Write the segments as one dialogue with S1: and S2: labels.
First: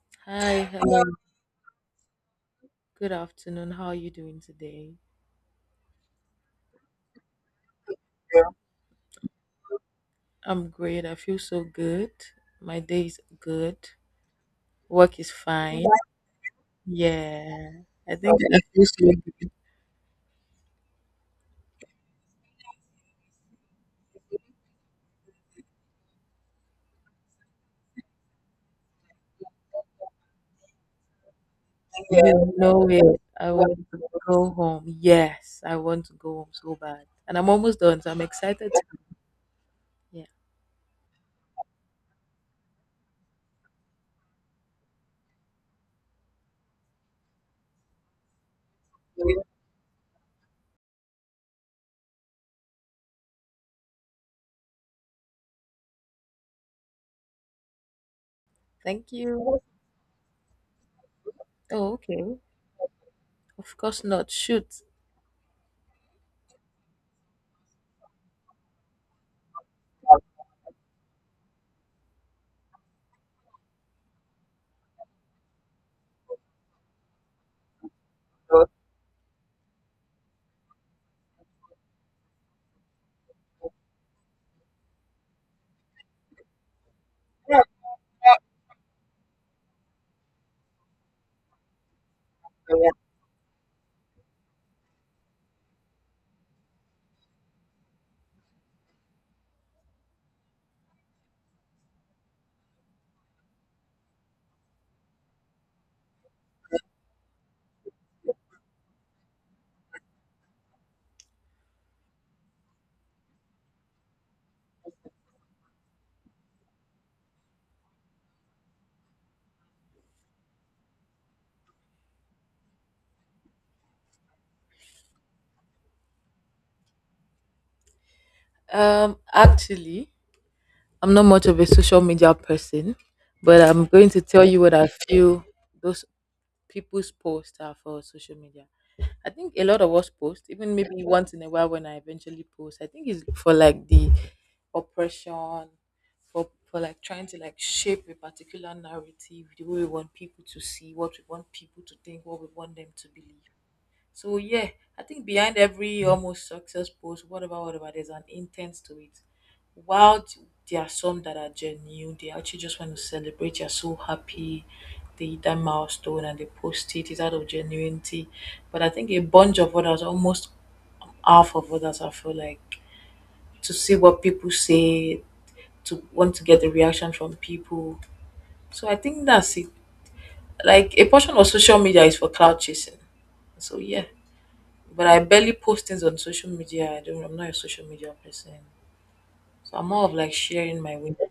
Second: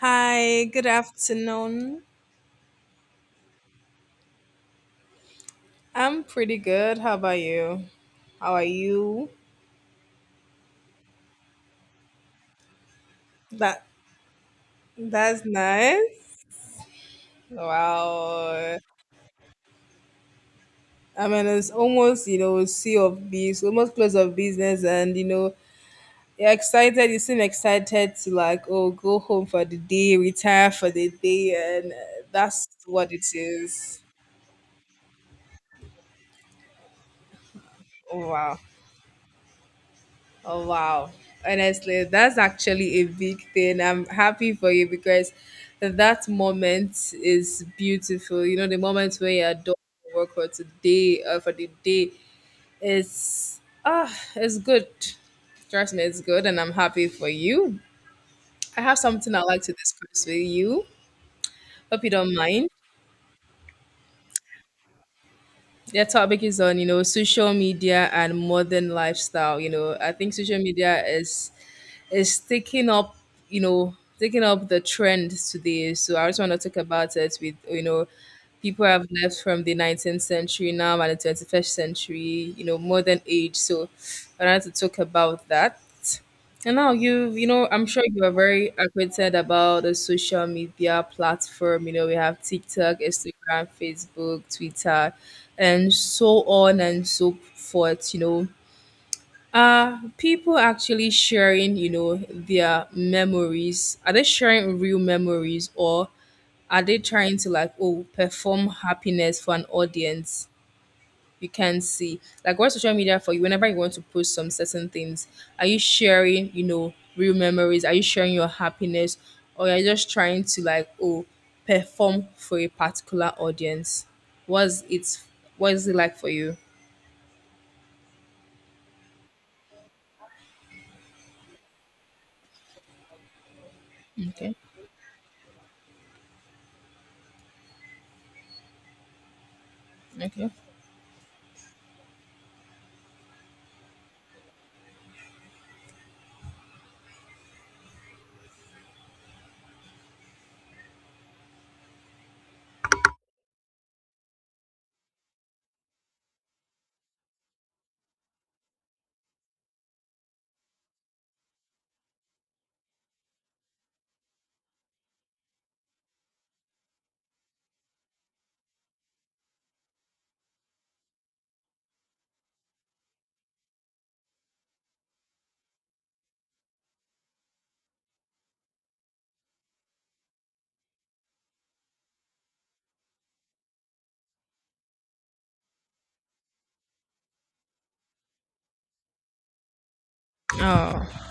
S1: Hi, good afternoon. I'm pretty good. How about you? How
S2: You?
S1: are you? That that's nice. Wow. I mean, it's almost sea of bees, almost close of business, and you know you're excited. You seem excited to like oh go home for the day, retire for the day, and that's what it is. Oh, wow. Oh, wow. Honestly, that's actually a big thing. I'm happy for you because that moment is beautiful. You know, the moment when you're done with work for today or for the day. It's ah, it's good. Trust me, it's good, and I'm happy for you. I have something I'd like to discuss with you. Hope you don't mind. The topic is on, you know, social media and modern lifestyle. You know, I think social media is taking up, taking up the trend today. So I just want to talk about it with, people have left from the 19th century now and the 21st century, you know, modern age. So I wanted to talk about that. And now you know, I'm sure you are very acquainted about the social media platform. You know, we have TikTok, Instagram, Facebook, Twitter, and so on and so forth. You know, people actually sharing, you know, their memories. Are they sharing real memories or are they trying to like oh perform happiness for an audience? You can see. Like what social media for you whenever you want to post some certain things, are you sharing, you know, real memories? Are you sharing your happiness? Or are you just trying to like oh perform for a particular audience? Was it What is it like for you? Okay. Okay. Oh,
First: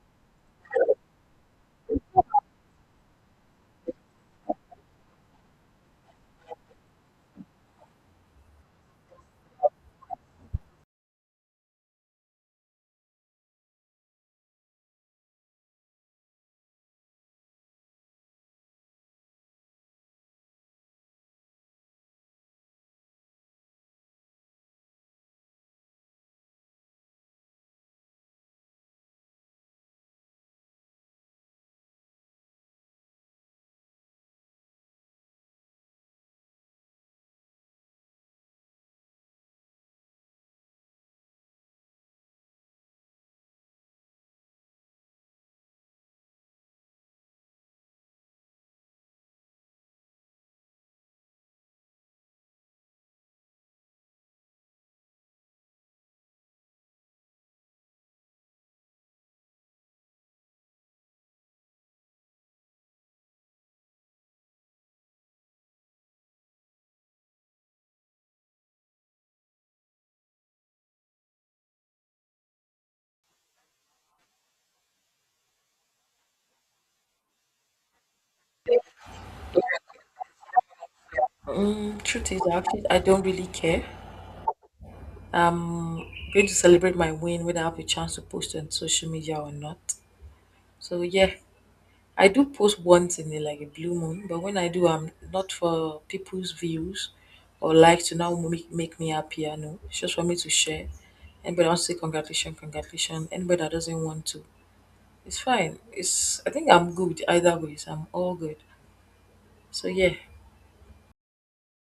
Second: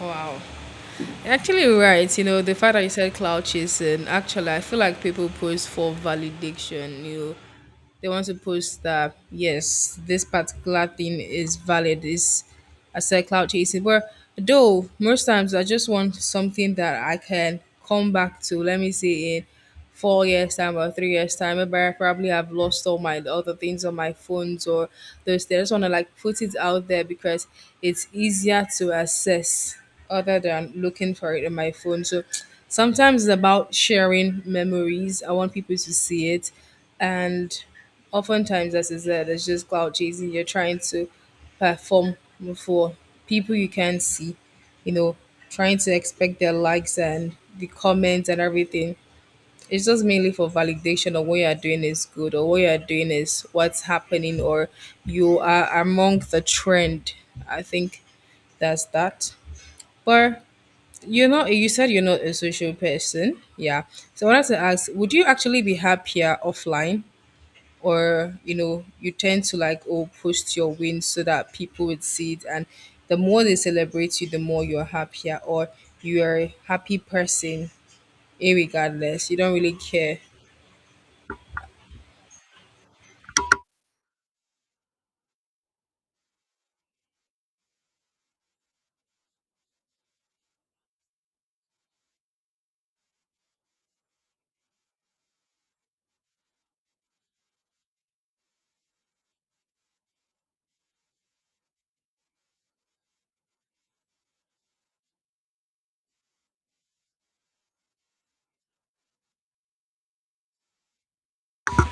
S1: wow. Actually, you're right. You know, the fact that you said cloud chasing, actually, I feel like people post for validation. You know, they want to post that, yes, this particular thing is valid. Is I said cloud chasing. But though, most times I just want something that I can come back to. Let me say it 4 years time or 3 years time, but I probably have lost all my other things on my phones or those things. I just want to like put it out there because it's easier to access other than looking for it in my phone. So sometimes it's about sharing memories. I want people to see it. And oftentimes, as I said, it's just cloud chasing. You're trying to perform for people you can see, you know, trying to expect their likes and the comments and everything. It's just mainly for validation of what you're doing is good or what you're doing is what's happening or you are among the trend. I think that's that. But you're not, you said you're not a social person. Yeah. So I wanted to ask, would you actually be happier offline? Or, you know, you tend to like, oh, post your wins so that people would see it. And the more they celebrate you, the more you're happier or you're a happy person, irregardless. You don't really care.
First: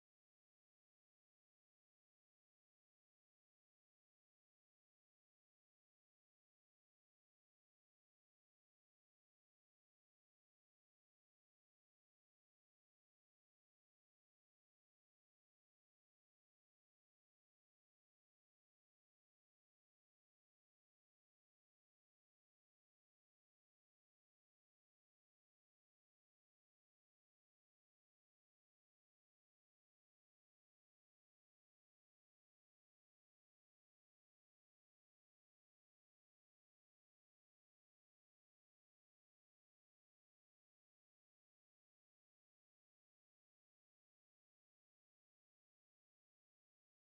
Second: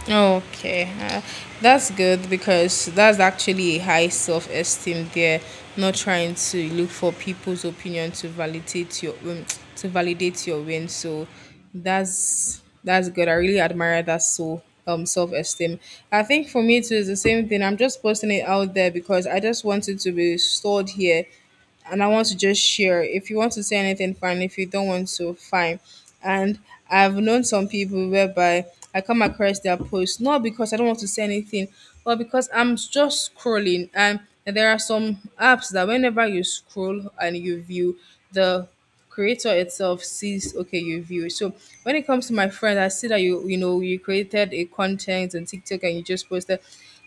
S1: Okay, that's good because that's actually a high self esteem there. Not trying to look for people's opinion to validate your win. So that's good. I really admire that, so self esteem. I think for me too is the same thing. I'm just posting it out there because I just want it to be stored here and I want to just share. If you want to say anything, fine. If you don't want to, fine. And I've known some people whereby I come across their posts not because I don't want to say anything, but because I'm just scrolling. And there are some apps that whenever you scroll and you view, the creator itself sees okay you view. So when it comes to my friend, I see that you know, you created a content on TikTok and you just posted.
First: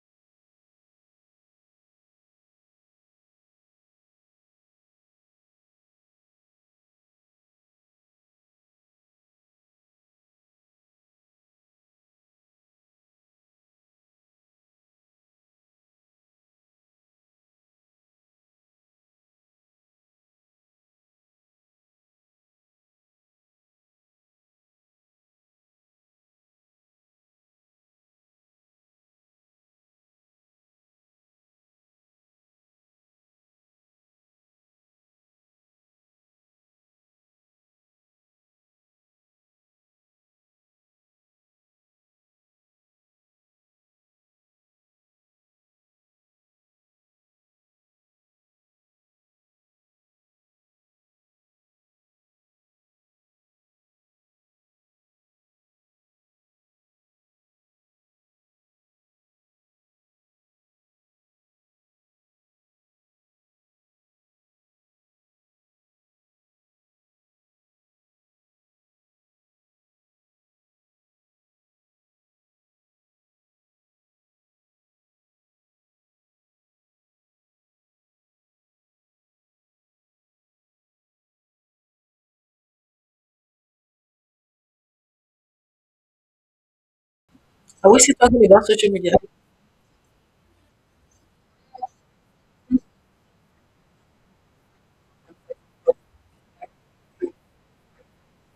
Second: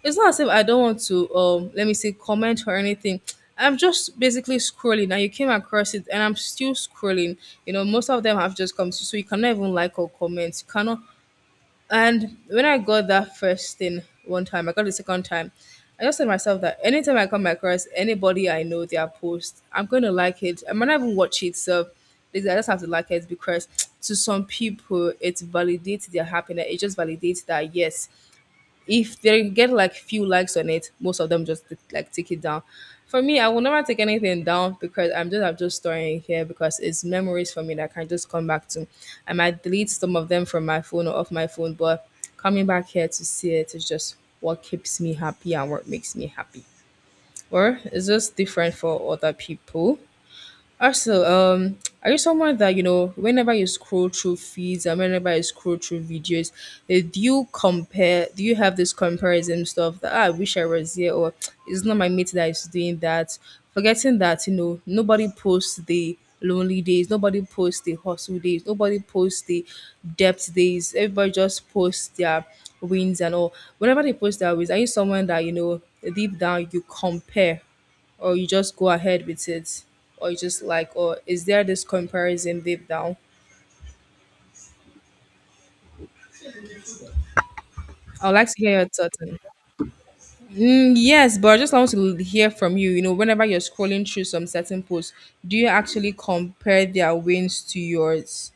S1: It's not as if I don't want to let me say comment or anything. I'm just basically scrolling and you came across it and I'm still scrolling. You know, most of them have just come to, so you cannot even like or comment, you cannot. And when I got that first thing one time, I got the second time. I just said to myself that anytime I come across anybody I know their post, I'm going to like it. I might not even watch it, so basically I just have to like it because to some people it validates their happiness. It just validates that yes, if they get like few likes on it, most of them just like take it down. For me, I will never take anything down because I'm just storing it here because it's memories for me that I can just come back to. I might delete some of them from my phone or off my phone, but coming back here to see it is just what keeps me happy and what makes me happy. Or it's just different for other people. Also, are you someone that, you know, whenever you scroll through feeds and whenever you scroll through videos, do you compare? Do you have this comparison stuff that, "Ah, I wish I was here or it's not my mate that is doing that?" Forgetting that, you know, nobody posts the lonely days, nobody posts the hustle days, nobody posts the depth days. Everybody just posts their wins and all. Whenever they post their wins, are you someone that, you know, deep down you compare? Or you just go ahead with it, or you just like, or is there this comparison deep down? I'd like to hear your thoughts on it. Mm, yes, but I just want to hear from you, you know, whenever you're scrolling through some certain posts, do you actually compare their wins to yours?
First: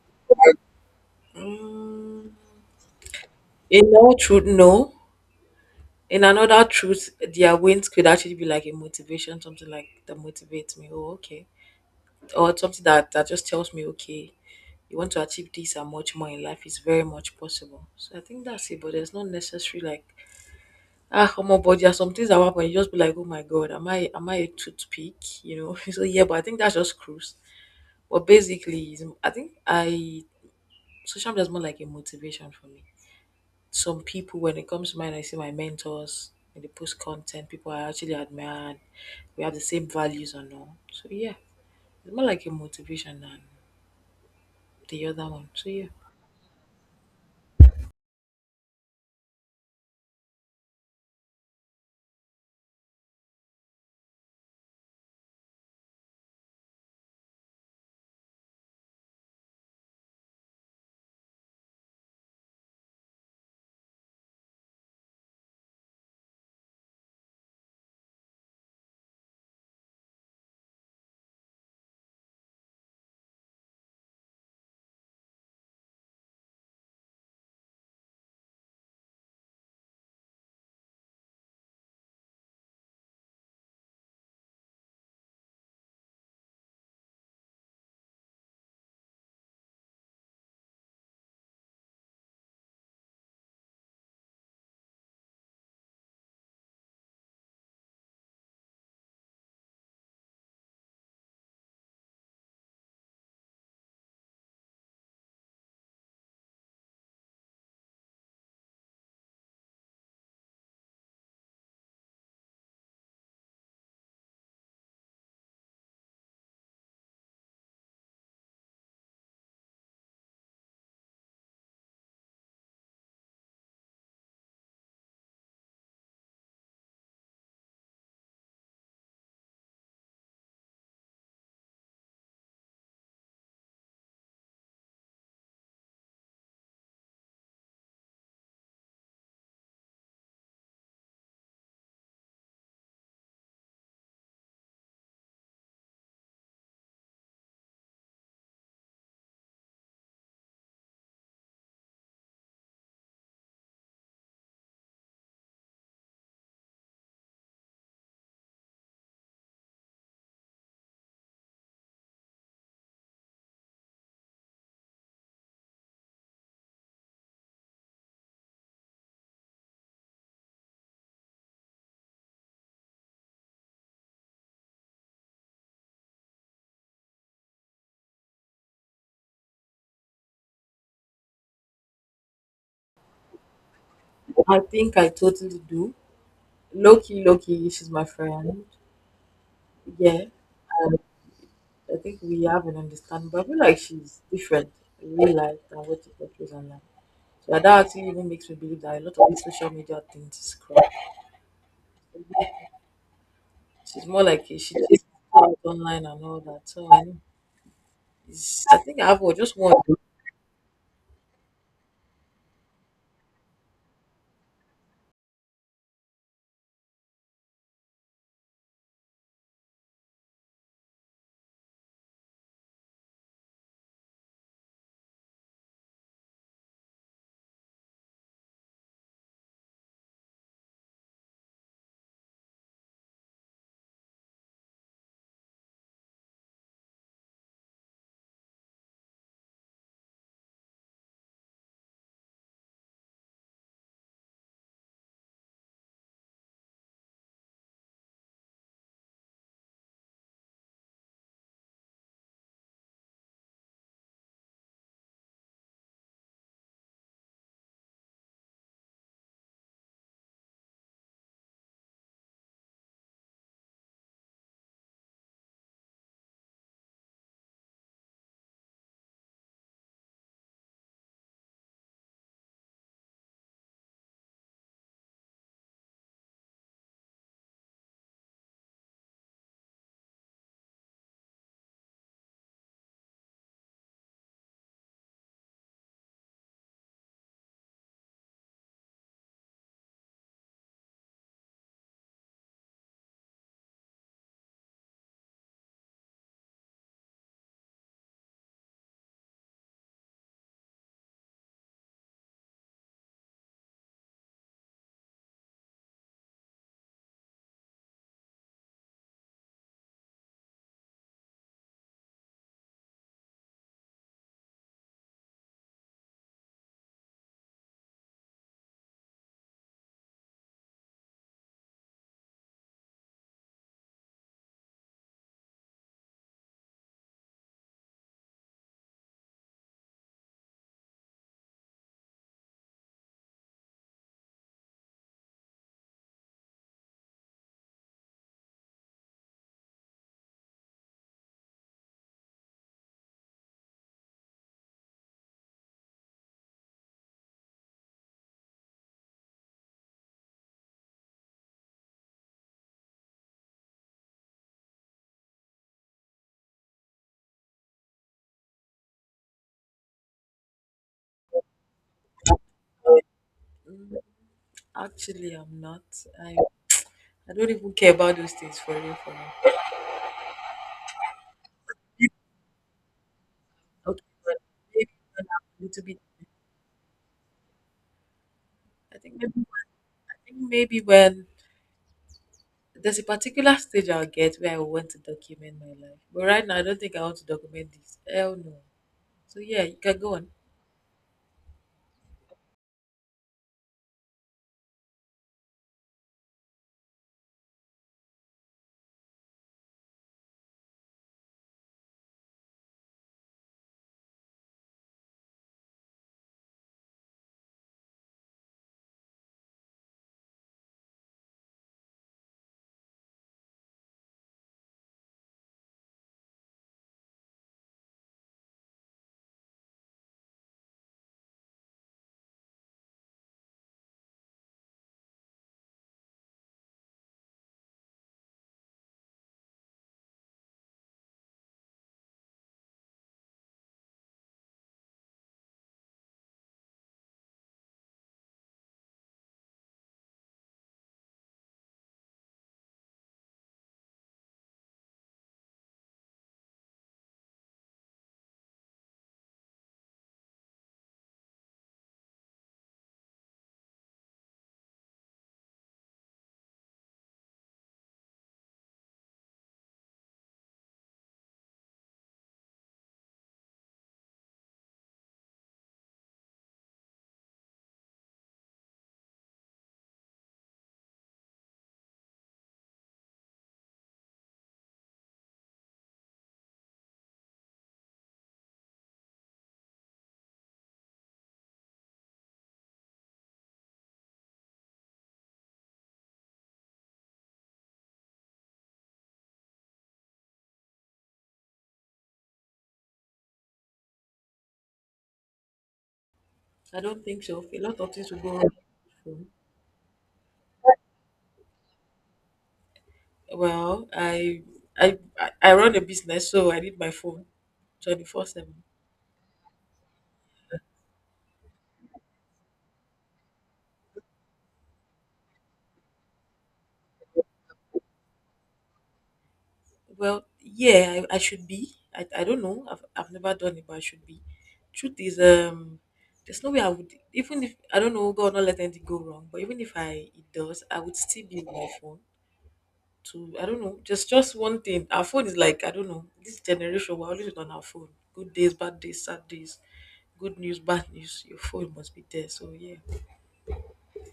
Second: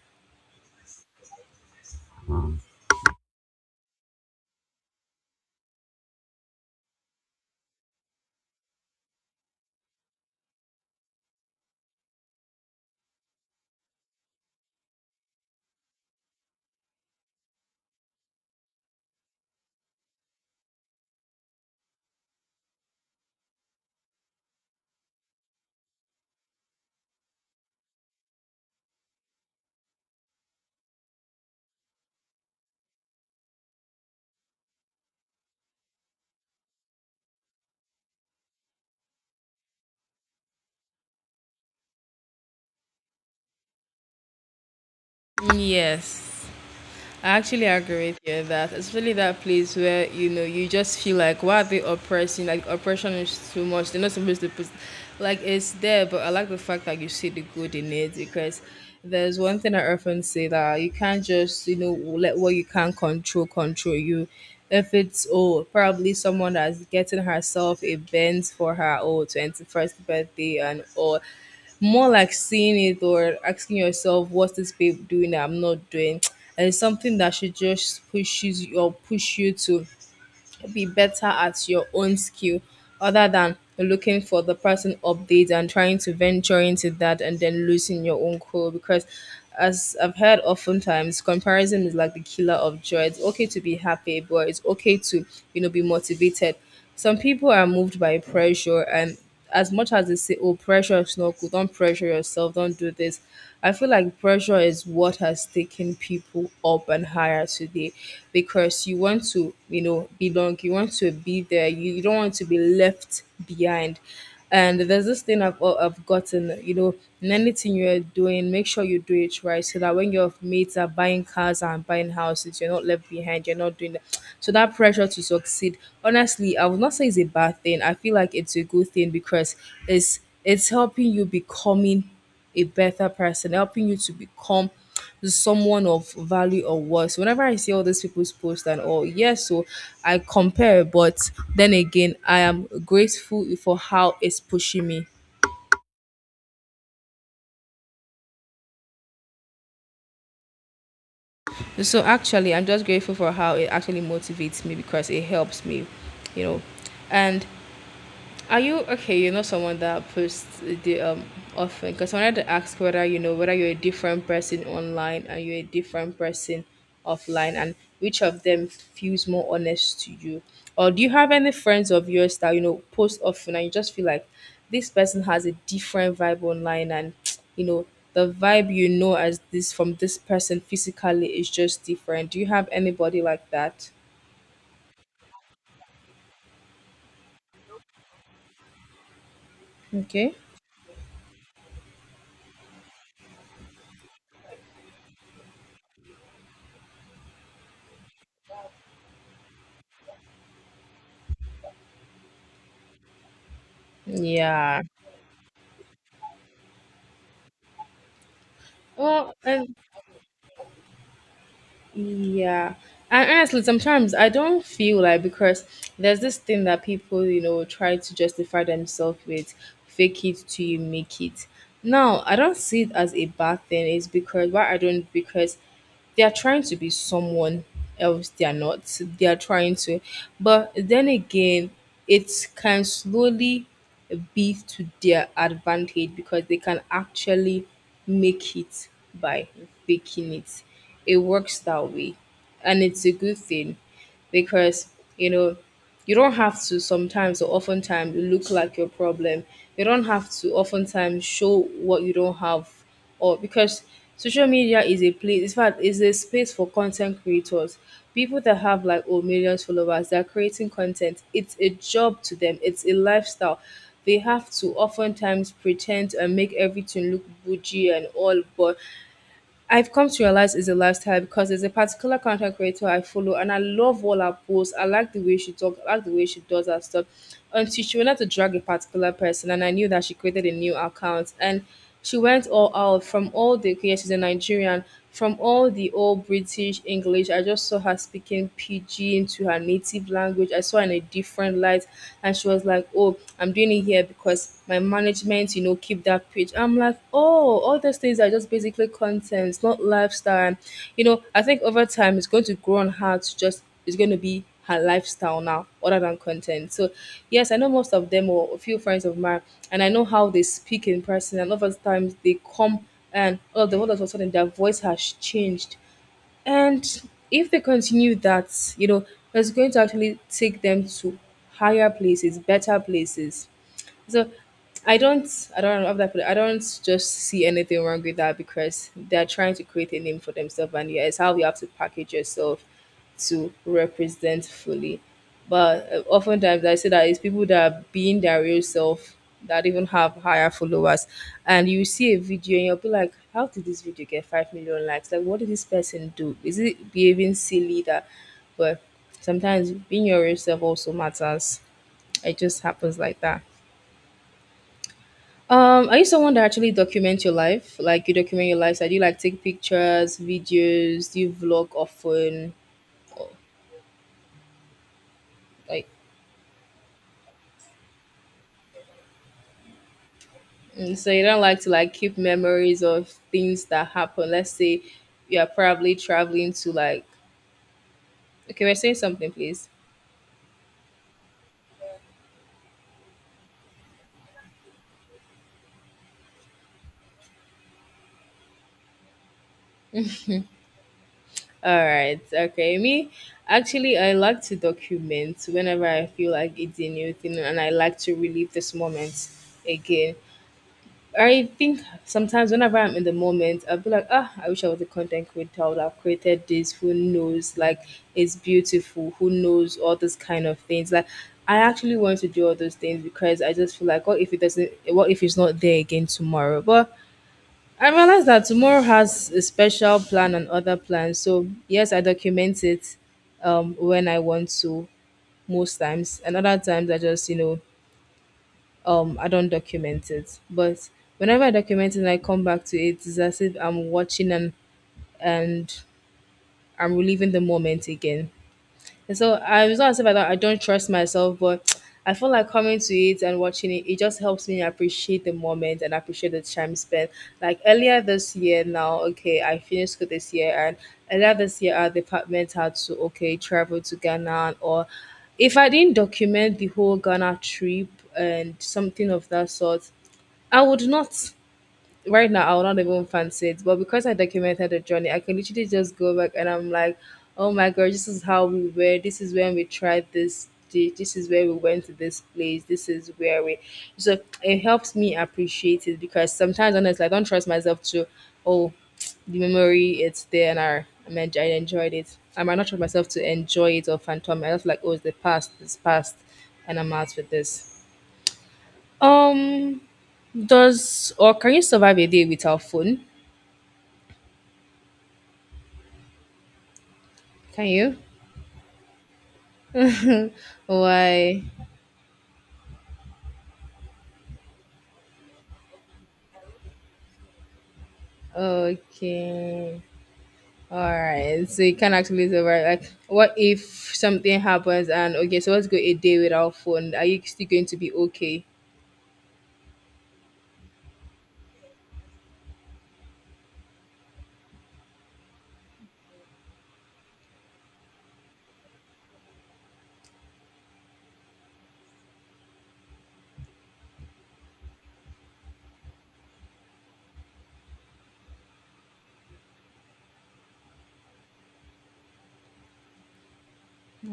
S1: Yes. I actually agree with you on that, especially that place where you know you just feel like why are they oppressing? Like oppression is too much. They're not supposed to put, like it's there, but I like the fact that you see the good in it because there's one thing I often say that you can't just, you know, let what you can't control control you. If it's oh probably someone that's getting herself a Benz for her oh 21st birthday and all, more like seeing it or asking yourself, what's this babe doing that I'm not doing? And it's something that should just pushes you or push you to be better at your own skill other than looking for the person updates and trying to venture into that and then losing your own cool because as I've heard oftentimes, comparison is like the killer of joy. It's okay to be happy, but it's okay to, you know, be motivated. Some people are moved by pressure, and as much as they say, "Oh, pressure is not good. Don't pressure yourself. Don't do this." I feel like pressure is what has taken people up and higher today, because you want to, you know, belong. You want to be there. You don't want to be left behind. And there's this thing I've gotten, you know, in anything you're doing, make sure you do it right so that when your mates are buying cars and buying houses, you're not left behind, you're not doing that. So that pressure to succeed, honestly, I would not say it's a bad thing. I feel like it's a good thing because it's helping you becoming a better person, helping you to become someone of value or worth. So whenever I see all these people's posts and all, yes, so I compare, but then again, I am grateful for how it's pushing me. So actually, I'm just grateful for how it actually motivates me because it helps me, you know. And are you okay? You are not someone that posts the often because I wanted to ask whether you know whether you're a different person online and you're a different person offline, and which of them feels more honest to you, or do you have any friends of yours that you know post often and you just feel like this person has a different vibe online, and you know the vibe you know as this from this person physically is just different. Do you have anybody like that? Okay. Yeah. Well, and yeah. And honestly, sometimes I don't feel like because there's this thing that people, you know, try to justify themselves with fake it till you make it. Now, I don't see it as a bad thing. It's because why I don't because they are trying to be someone else they are not they are trying to but then again it can slowly be to their advantage because they can actually make it by faking it. It works that way and it's a good thing because you know you don't have to sometimes or oftentimes look like your problem. You don't have to oftentimes show what you don't have or because social media is a place, in fact is a space for content creators. People that have like oh millions followers, they're creating content. It's a job to them, it's a lifestyle. They have to oftentimes pretend and make everything look bougie and all, but I've come to realize it's a lifestyle because there's a particular content creator I follow and I love all her posts. I like the way she talks, I like the way she does her stuff. Until she wanted to drag a particular person, and I knew that she created a new account and she went all out. From all the okay, yeah, she's a Nigerian, from all the old British English, I just saw her speaking pidgin to her native language. I saw her in a different light, and she was like, "Oh, I'm doing it here because my management, keep that page." I'm like, "Oh, all those things are just basically contents, not lifestyle." And, I think over time it's going to grow on her to just is going to be her lifestyle now other than content. So yes, I know most of them, or a few friends of mine, and I know how they speak in person, and other times they come and all of a sudden their voice has changed. And if they continue that, it's going to actually take them to higher places, better places. So I don't know how that put it. I don't just see anything wrong with that because they're trying to create a name for themselves, and yeah, it's how you have to package yourself to represent fully. But oftentimes I say that it's people that are being their real self that even have higher followers, and you see a video and you'll be like, how did this video get 5 million likes? Like, what did this person do? Is it behaving silly that? But sometimes being your real self also matters. It just happens like that. Are you someone that actually documents your life? Like you document your lifestyle? Do you like take pictures, videos? Do you vlog often? Or, like, so you don't like to like keep memories of things that happen. Let's say you are probably traveling to like. Okay, we're saying something, please. All right. Okay, me actually I like to document whenever I feel like it's a new thing, and I like to relive this moment again. I think sometimes whenever I'm in the moment, I'll be like, ah, I wish I was a content creator. I would have created this. Who knows? Like, it's beautiful. Who knows? All those kind of things. Like, I actually want to do all those things because I just feel like, what if it doesn't? What if it's not there again tomorrow? But I realize that tomorrow has a special plan and other plans. So yes, I document it when I want to most times, and other times I just I don't document it. But whenever I document it and I come back to it, it's as if I'm watching, and I'm reliving the moment again. And so I it's not as if I don't trust myself, but I feel like coming to it and watching it, it just helps me appreciate the moment and appreciate the time spent. Like earlier this year now, okay, I finished school this year, and earlier this year our department had to okay travel to Ghana. Or if I didn't document the whole Ghana trip and something of that sort, I would not right now. I would not even fancy it, but because I documented the journey, I can literally just go back and I'm like, oh my god, this is how we were. This is when we tried this. This is where we went to this place. This is where we. So it helps me appreciate it because sometimes, honestly, I don't trust myself to. Oh, the memory it's there and I mean, I enjoyed it. I might not trust myself to enjoy it or phantom. I just like, oh, it's the past. It's past, and I'm out with this. Um, does or can you survive a day without phone? Can you? Why? Okay. All right. So you can actually survive. Like, what if something happens and okay, so let's go a day without phone. Are you still going to be okay?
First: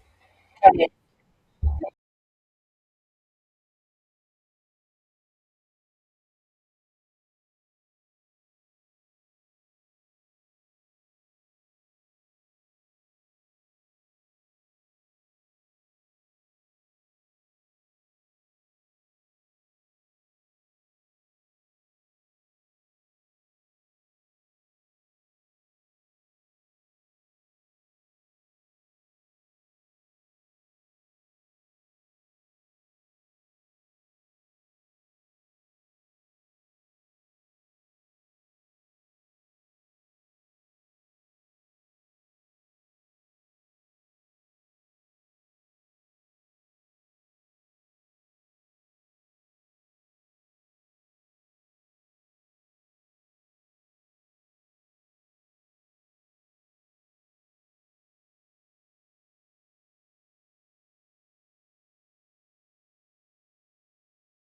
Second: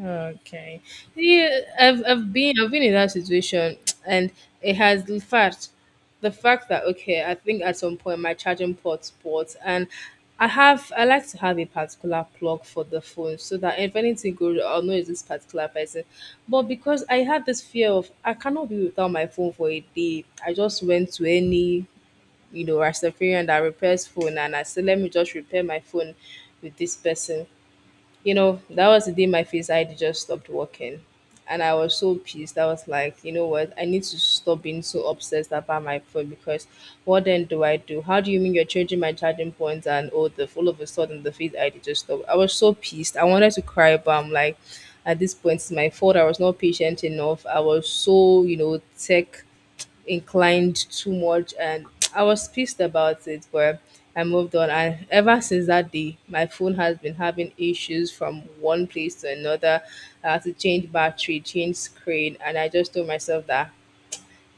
S1: Okay. Yeah, I've been in that situation and it has the fact. The fact that okay, I think at some point my charging port spots and I like to have a particular plug for the phone so that if anything goes I'll know it's this particular person. But because I had this fear of I cannot be without my phone for a day, I just went to any Rastafarian that repairs phone, and I said let me just repair my phone with this person. That was the day my face ID just stopped working. And I was so pissed. I was like, you know what? I need to stop being so obsessed about my phone because what then do I do? How do you mean you're changing my charging points and all of a sudden the feed ID just stopped? I was so pissed. I wanted to cry, but I'm like, at this point, it's my fault. I was not patient enough. I was so, you know, tech inclined too much, and I was pissed about it, but I moved on. And ever since that day, my phone has been having issues from one place to another. I had to change battery, change screen, and I just told myself that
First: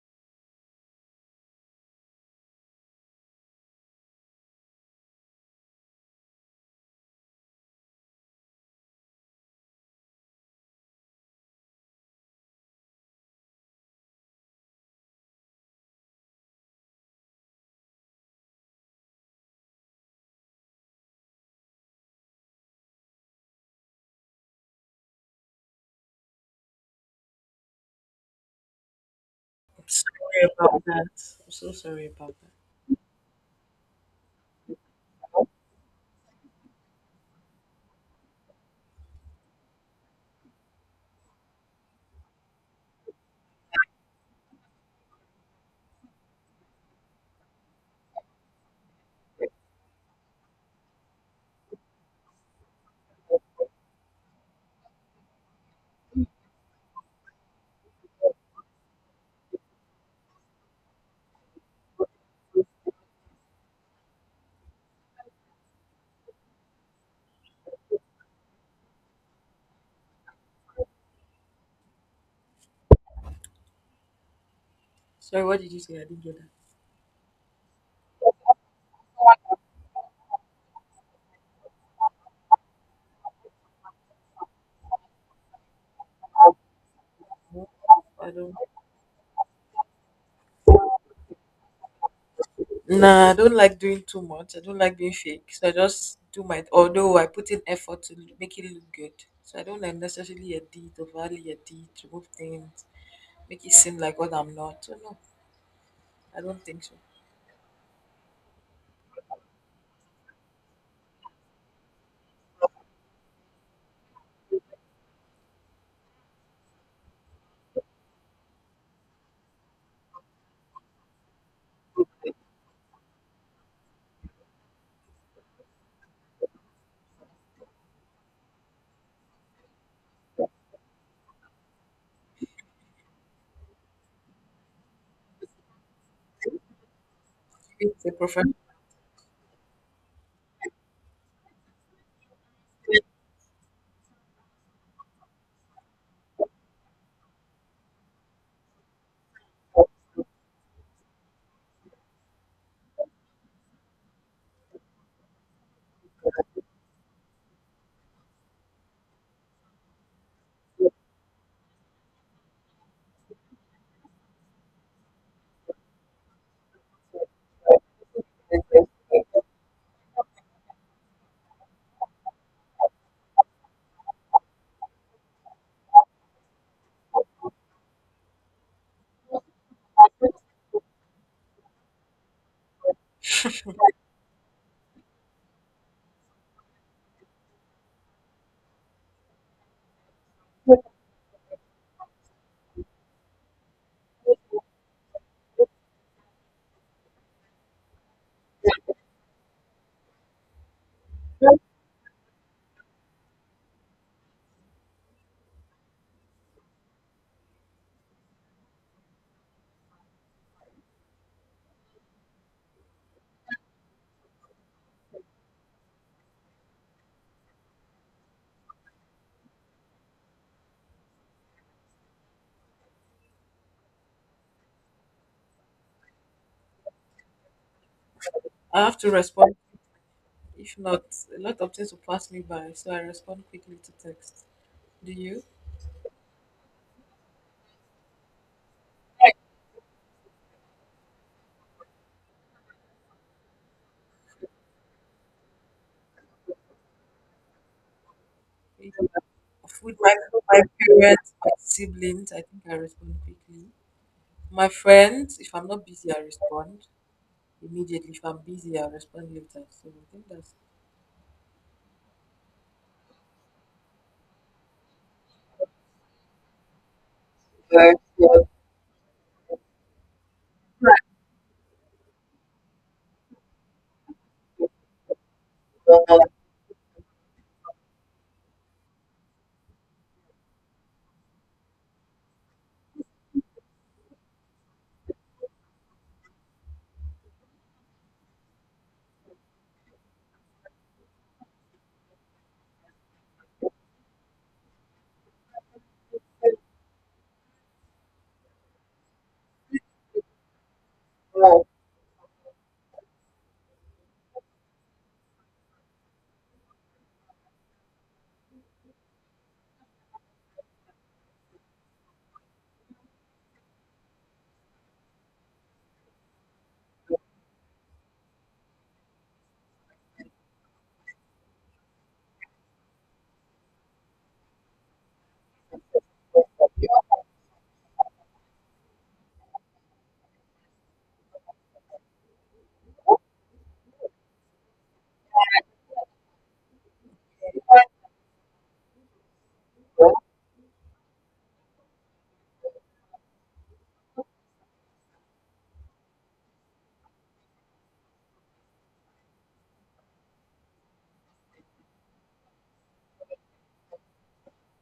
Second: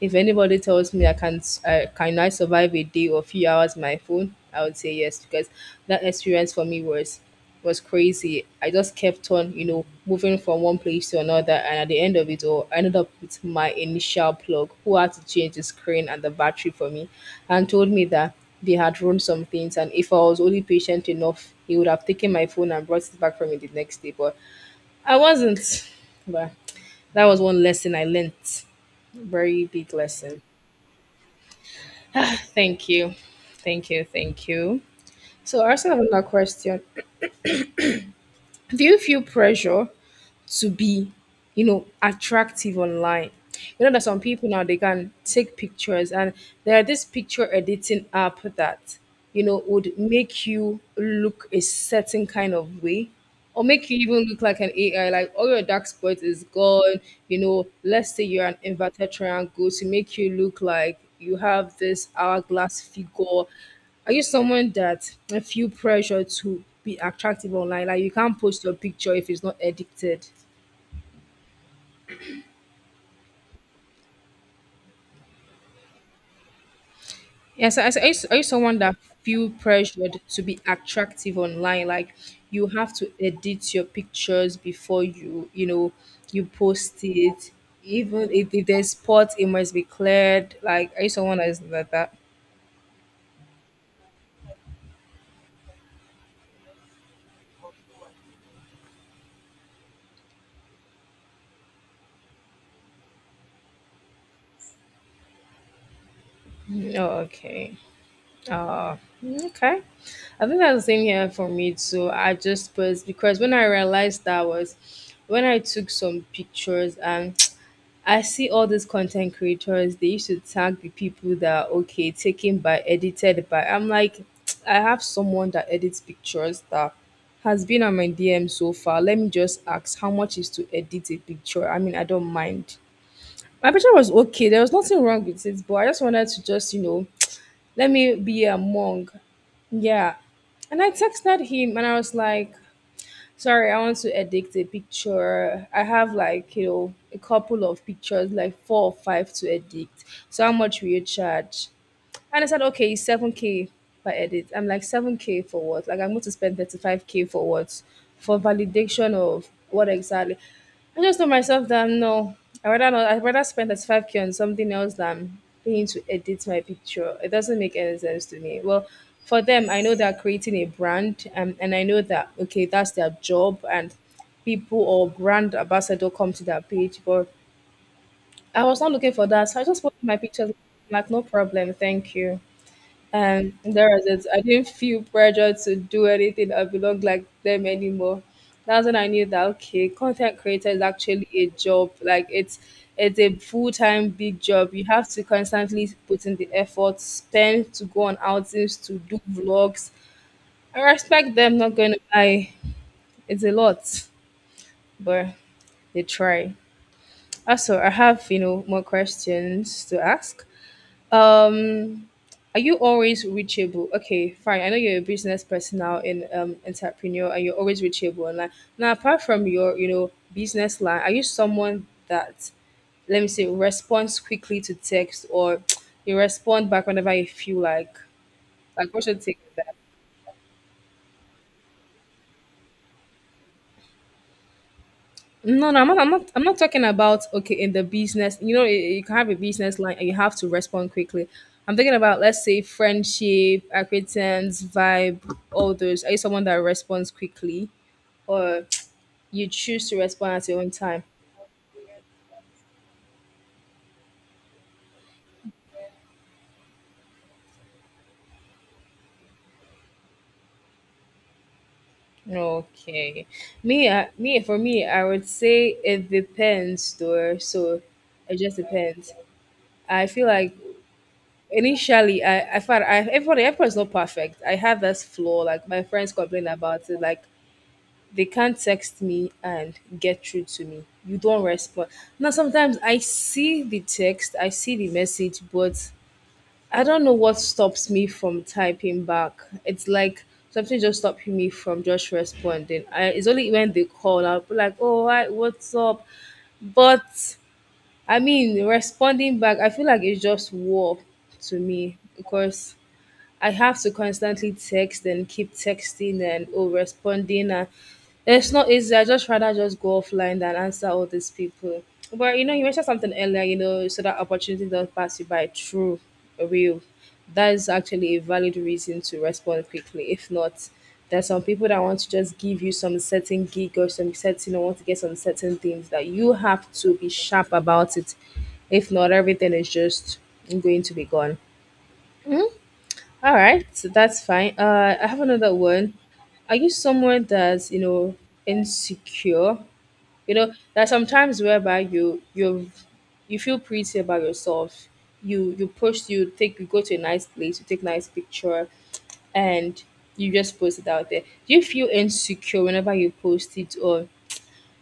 S1: if anybody tells me I can't, I can I survive a day or few hours on my phone, I would say yes because that experience for me was crazy. I just kept on, you know, moving from one place to another, and at the end of it all, I ended up with my initial plug who had to change the screen and the battery for me, and told me that they had run some things, and if I was only patient enough, he would have taken my phone and brought it back for me the next day. But I wasn't, but that was one lesson I learnt. Very big lesson. Ah, thank you. Thank you. Thank you. So, I also have another question. Do you feel pressure to be, you know, attractive online? You know that some people now they can take pictures, and there are this picture editing app that, you know, would make you look a certain kind of way or make you even look like an AI, like all your dark spots is gone. You know, let's say you're an inverted triangle to make you look like you have this hourglass figure. Are you someone that I feel pressure to be attractive online? Like you can't post your picture if it's not edited. Yes, I used someone that feel pressured to be attractive online. Like you have to edit your pictures before you, you know, you post it. Even if there's spots, it must be cleared. Like I used someone that is like that. Oh, okay. Uh, okay. I think that's the same here for me too. I just was because when I realized that was when I took some pictures and I see all these content creators, they used to tag the people that are okay, taken by, edited by. I'm like, I have someone that edits pictures that has been on my DM so far. Let me just ask how much is to edit a picture. I mean, I don't mind. My picture was okay. There was nothing wrong with it, but I just wanted to just, you know, let me be among. Yeah. And I texted him and I was like, sorry, I want to edit a picture. I have like, you know, a couple of pictures, like four or five to edit. So how much will you charge? And I said, okay, it's 7K per edit. I'm like, 7K for what? Like, I'm going to spend 35K for what? For validation of what exactly? I just told myself that no, I rather not, I'd rather spend 35K on something else than paying to edit my picture. It doesn't make any sense to me. Well, for them, I know they're creating a brand, and I know that, okay, that's their job and people or brand ambassador come to their page. But I was not looking for that. So I just put my pictures like, no problem. Thank you. And there was it. I didn't feel pressure to do anything or belong like them anymore. That's when I knew that okay, content creator is actually a job. Like it's a full time big job. You have to constantly put in the effort, spend to go on outings, to do vlogs. I respect them. Not going to lie, it's a lot, but they try. Also, I have more questions to ask. Um, are you always reachable? Okay, fine. I know you're a business person now and entrepreneur, and you're always reachable online. Now, apart from your, you know, business line, are you someone that let me say responds quickly to text or you respond back whenever you feel like? Like, what's your take? No, no, I'm not. I'm not talking about okay in the business. You know, you can have a business line and you have to respond quickly. I'm thinking about let's say friendship, acquaintance, vibe, all those. Are you someone that responds quickly, or you choose to respond at your own time? Okay, me, me for me, I would say it depends, though. So it just depends. I feel like initially, I thought I everybody everybody's not perfect. I have this flaw. Like my friends complain about it. Like they can't text me and get through to me. You don't respond. Now, sometimes I see the text, I see the message, but I don't know what stops me from typing back. It's like something just stopping me from just responding. It's only when they call, I'll be like, oh, hi, what's up? But I mean, responding back, I feel like it's just war to me because I have to constantly text and keep texting and oh responding and it's not easy. I just rather just go offline than answer all these people. But you know, you mentioned something earlier, you know, so that opportunity does pass you by. True, real. That is actually a valid reason to respond quickly. If not, there's some people that want to just give you some certain gig or some certain or want to get some certain things that you have to be sharp about it. If not, everything is just going to be gone. All right, so that's fine. I have another one. Are you someone that's you know insecure? You know, there are sometimes whereby you feel pretty about yourself. You post, you take, you go to a nice place, you take nice picture, and you just post it out there. Do you feel insecure whenever you post it, or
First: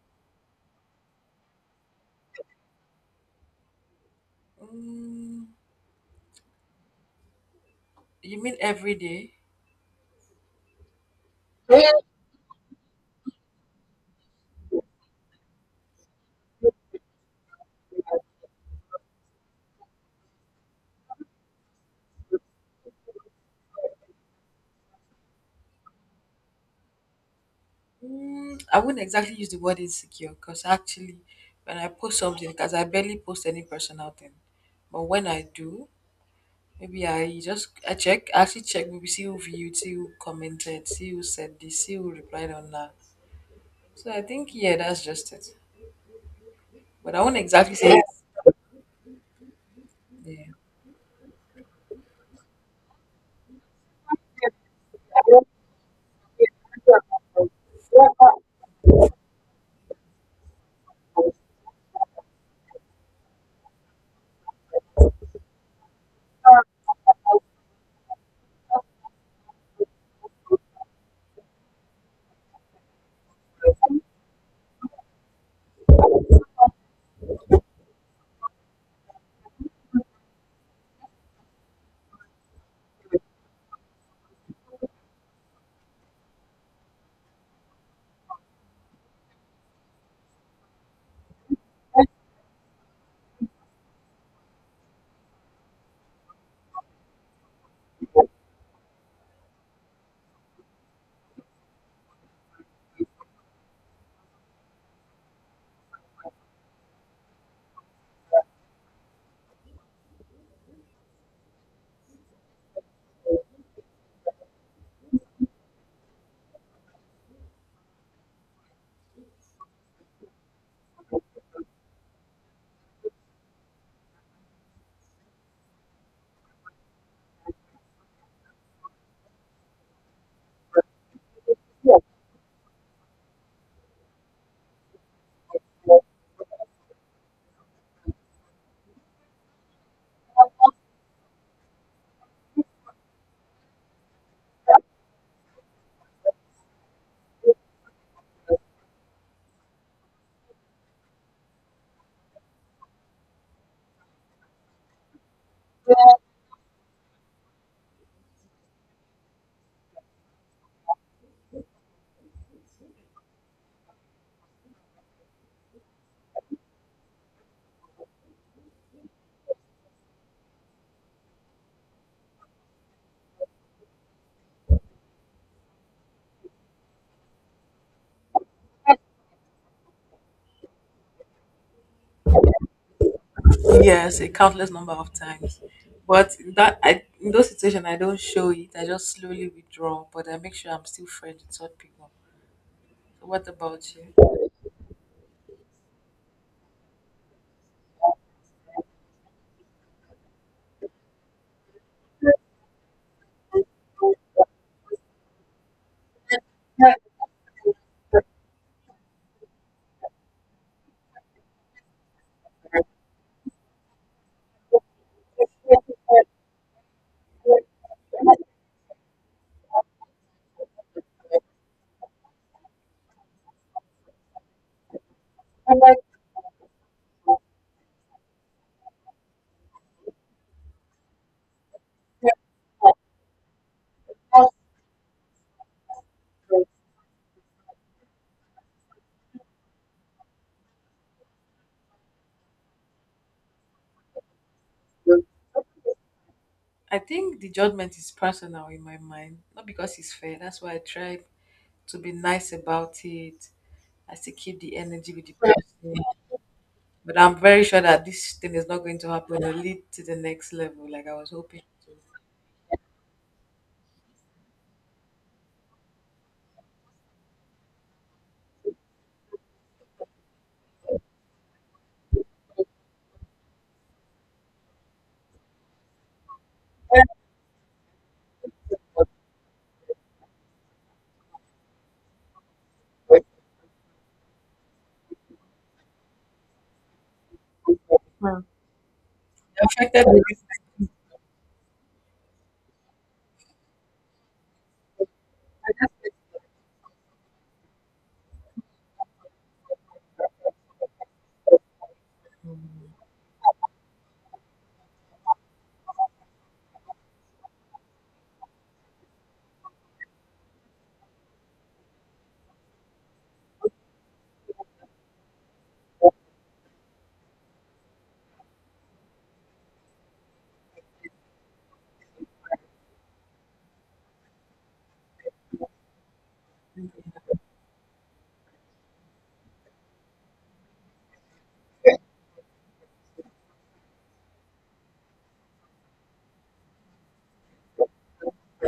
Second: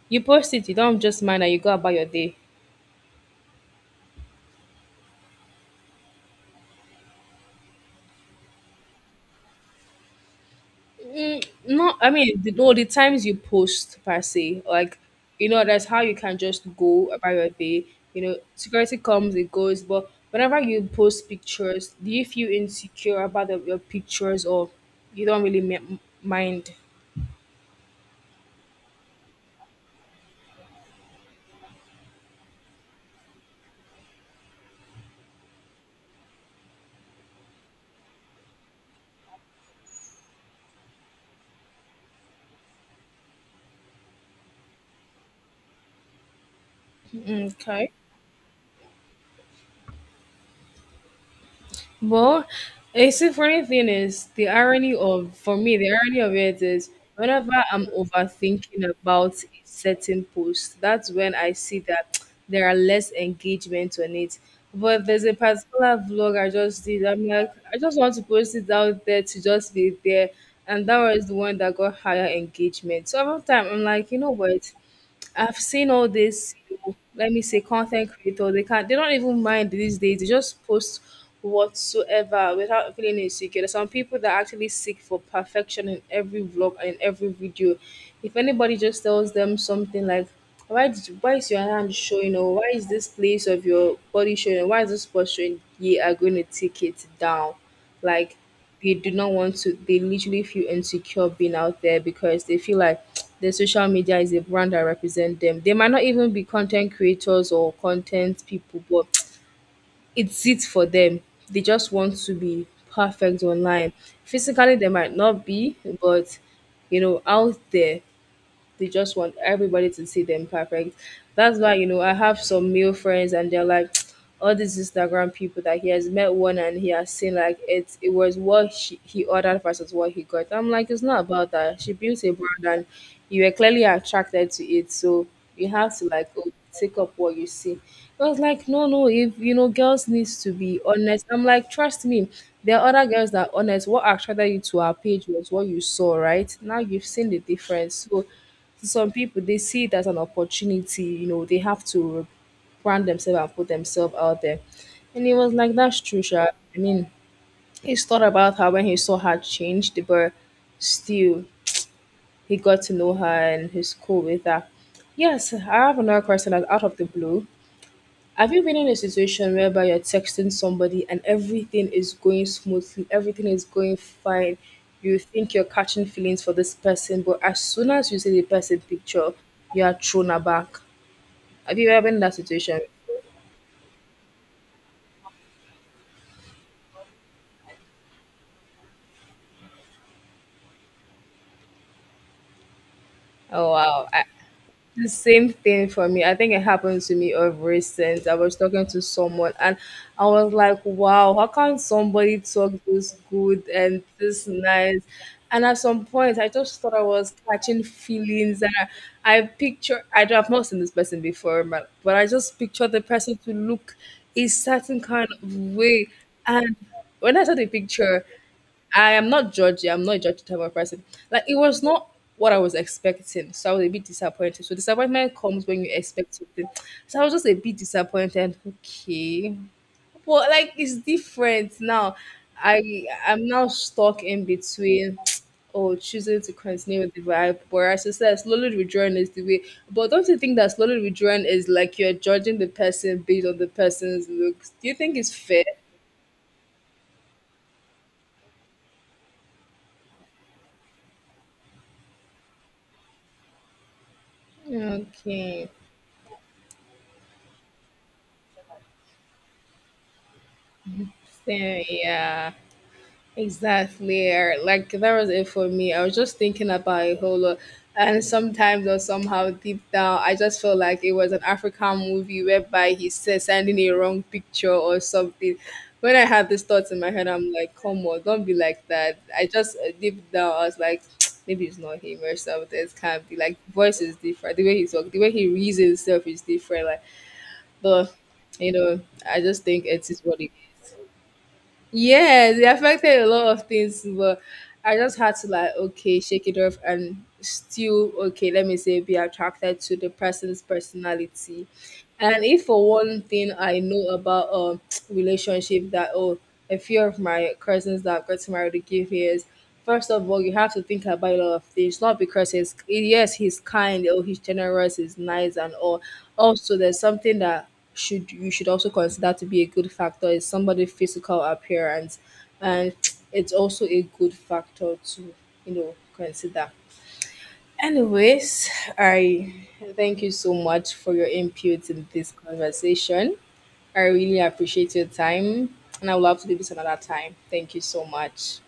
S1: you post it, you don't just mind and you go about your day? No, I mean, no, the times you post per se, like, you know, that's how you can just go about your day. You know, security comes, it goes, but whenever you post pictures, do you feel insecure about your pictures or you don't really mind? Okay. Well, a funny thing is the irony of it is whenever I'm overthinking about a certain post, that's when I see that there are less engagement on it. But there's a particular vlog I just did. I'm like, I just want to post it out there to just be there, and that was the one that got higher engagement. So every time I'm like, you know what? I've seen all this, let me say, content creator, they can't, they don't even mind these days, they just post whatsoever without feeling insecure. There's some people that actually seek for perfection in every vlog and in every video. If anybody just tells them something like why did you, why is your hand showing, or why is this place of your body showing, why is this posture showing, you are going to take it down. Like they do not want to, they literally feel insecure being out there because they feel like the social media is a brand that represent them. They might not even be content creators or content people, but it's it for them, they just want to be perfect online. Physically they might not be, but you know, out there they just want everybody to see them perfect. That's why, you know, I have some male friends and they're like, all these Instagram people that he has met one and he has seen, like it was what he ordered versus what he got. I'm like, it's not about that. She built a brand and you were clearly attracted to it. So you have to like oh, take up what you see. I was like, no, no, if you know, girls needs to be honest. I'm like, trust me, there are other girls that are honest. What attracted you to our page was what you saw, right? Now you've seen the difference. So some people they see it as an opportunity, you know, they have to brand themselves and put themselves out there. And it was like that's true Sha. I mean, he's thought about her when he saw her changed, but still, he got to know her and he's cool with that. Yes, I have another question that's out of the blue. Have you been in a situation whereby you're texting somebody and everything is going smoothly, everything is going fine? You think you're catching feelings for this person, but as soon as you see the person picture, you are thrown aback. Have you ever been in that situation? Oh wow, I, The same thing for me. I think it happened to me of recent. I was talking to someone and I was like, wow, how can somebody talk this good and this nice? And at some point, I just thought I was catching feelings. And have not seen this person before, but I just pictured the person to look a certain kind of way. And when I saw the picture, I am not judgy. I'm not a judgy type of person. Like it was not what I was expecting, so I was a bit disappointed. So disappointment comes when you expect something. So I was just a bit disappointed. Okay, but like it's different now. I'm now stuck in between. Oh, choosing to continue with the vibe, whereas I said slowly withdrawing is the way. But don't you think that slowly withdrawing is like you're judging the person based on the person's looks? Do you think it's fair? Okay. Fair, yeah. Exactly. Eric. Like that was it for me. I was just thinking about a whole lot. And sometimes or somehow deep down I just felt like it was an African movie whereby he said sending a wrong picture or something. When I had these thoughts in my head, I'm like, come on, don't be like that. I just deep down I was like, maybe it's not him or something. It can't be,
S2: I,
S1: like voice is different. The way he talk, the way he reasons himself is different. Like but you know, I just think it is what it is. Yes, it affected a lot of things, but I just had to like okay, shake it off and still okay, let me say be attracted to the person's personality. And if for one thing I know about relationship that oh a few of my cousins that got married to give years, first of all you have to think about a lot of things, not because he's yes, he's kind or he's generous, he's nice and all. Also there's something that should you should also consider to be a good factor is somebody physical appearance and it's also a good factor to you know consider. Anyways, I thank you so much for your input in this conversation. I really appreciate your time, and I would love to do this another time. Thank you so much.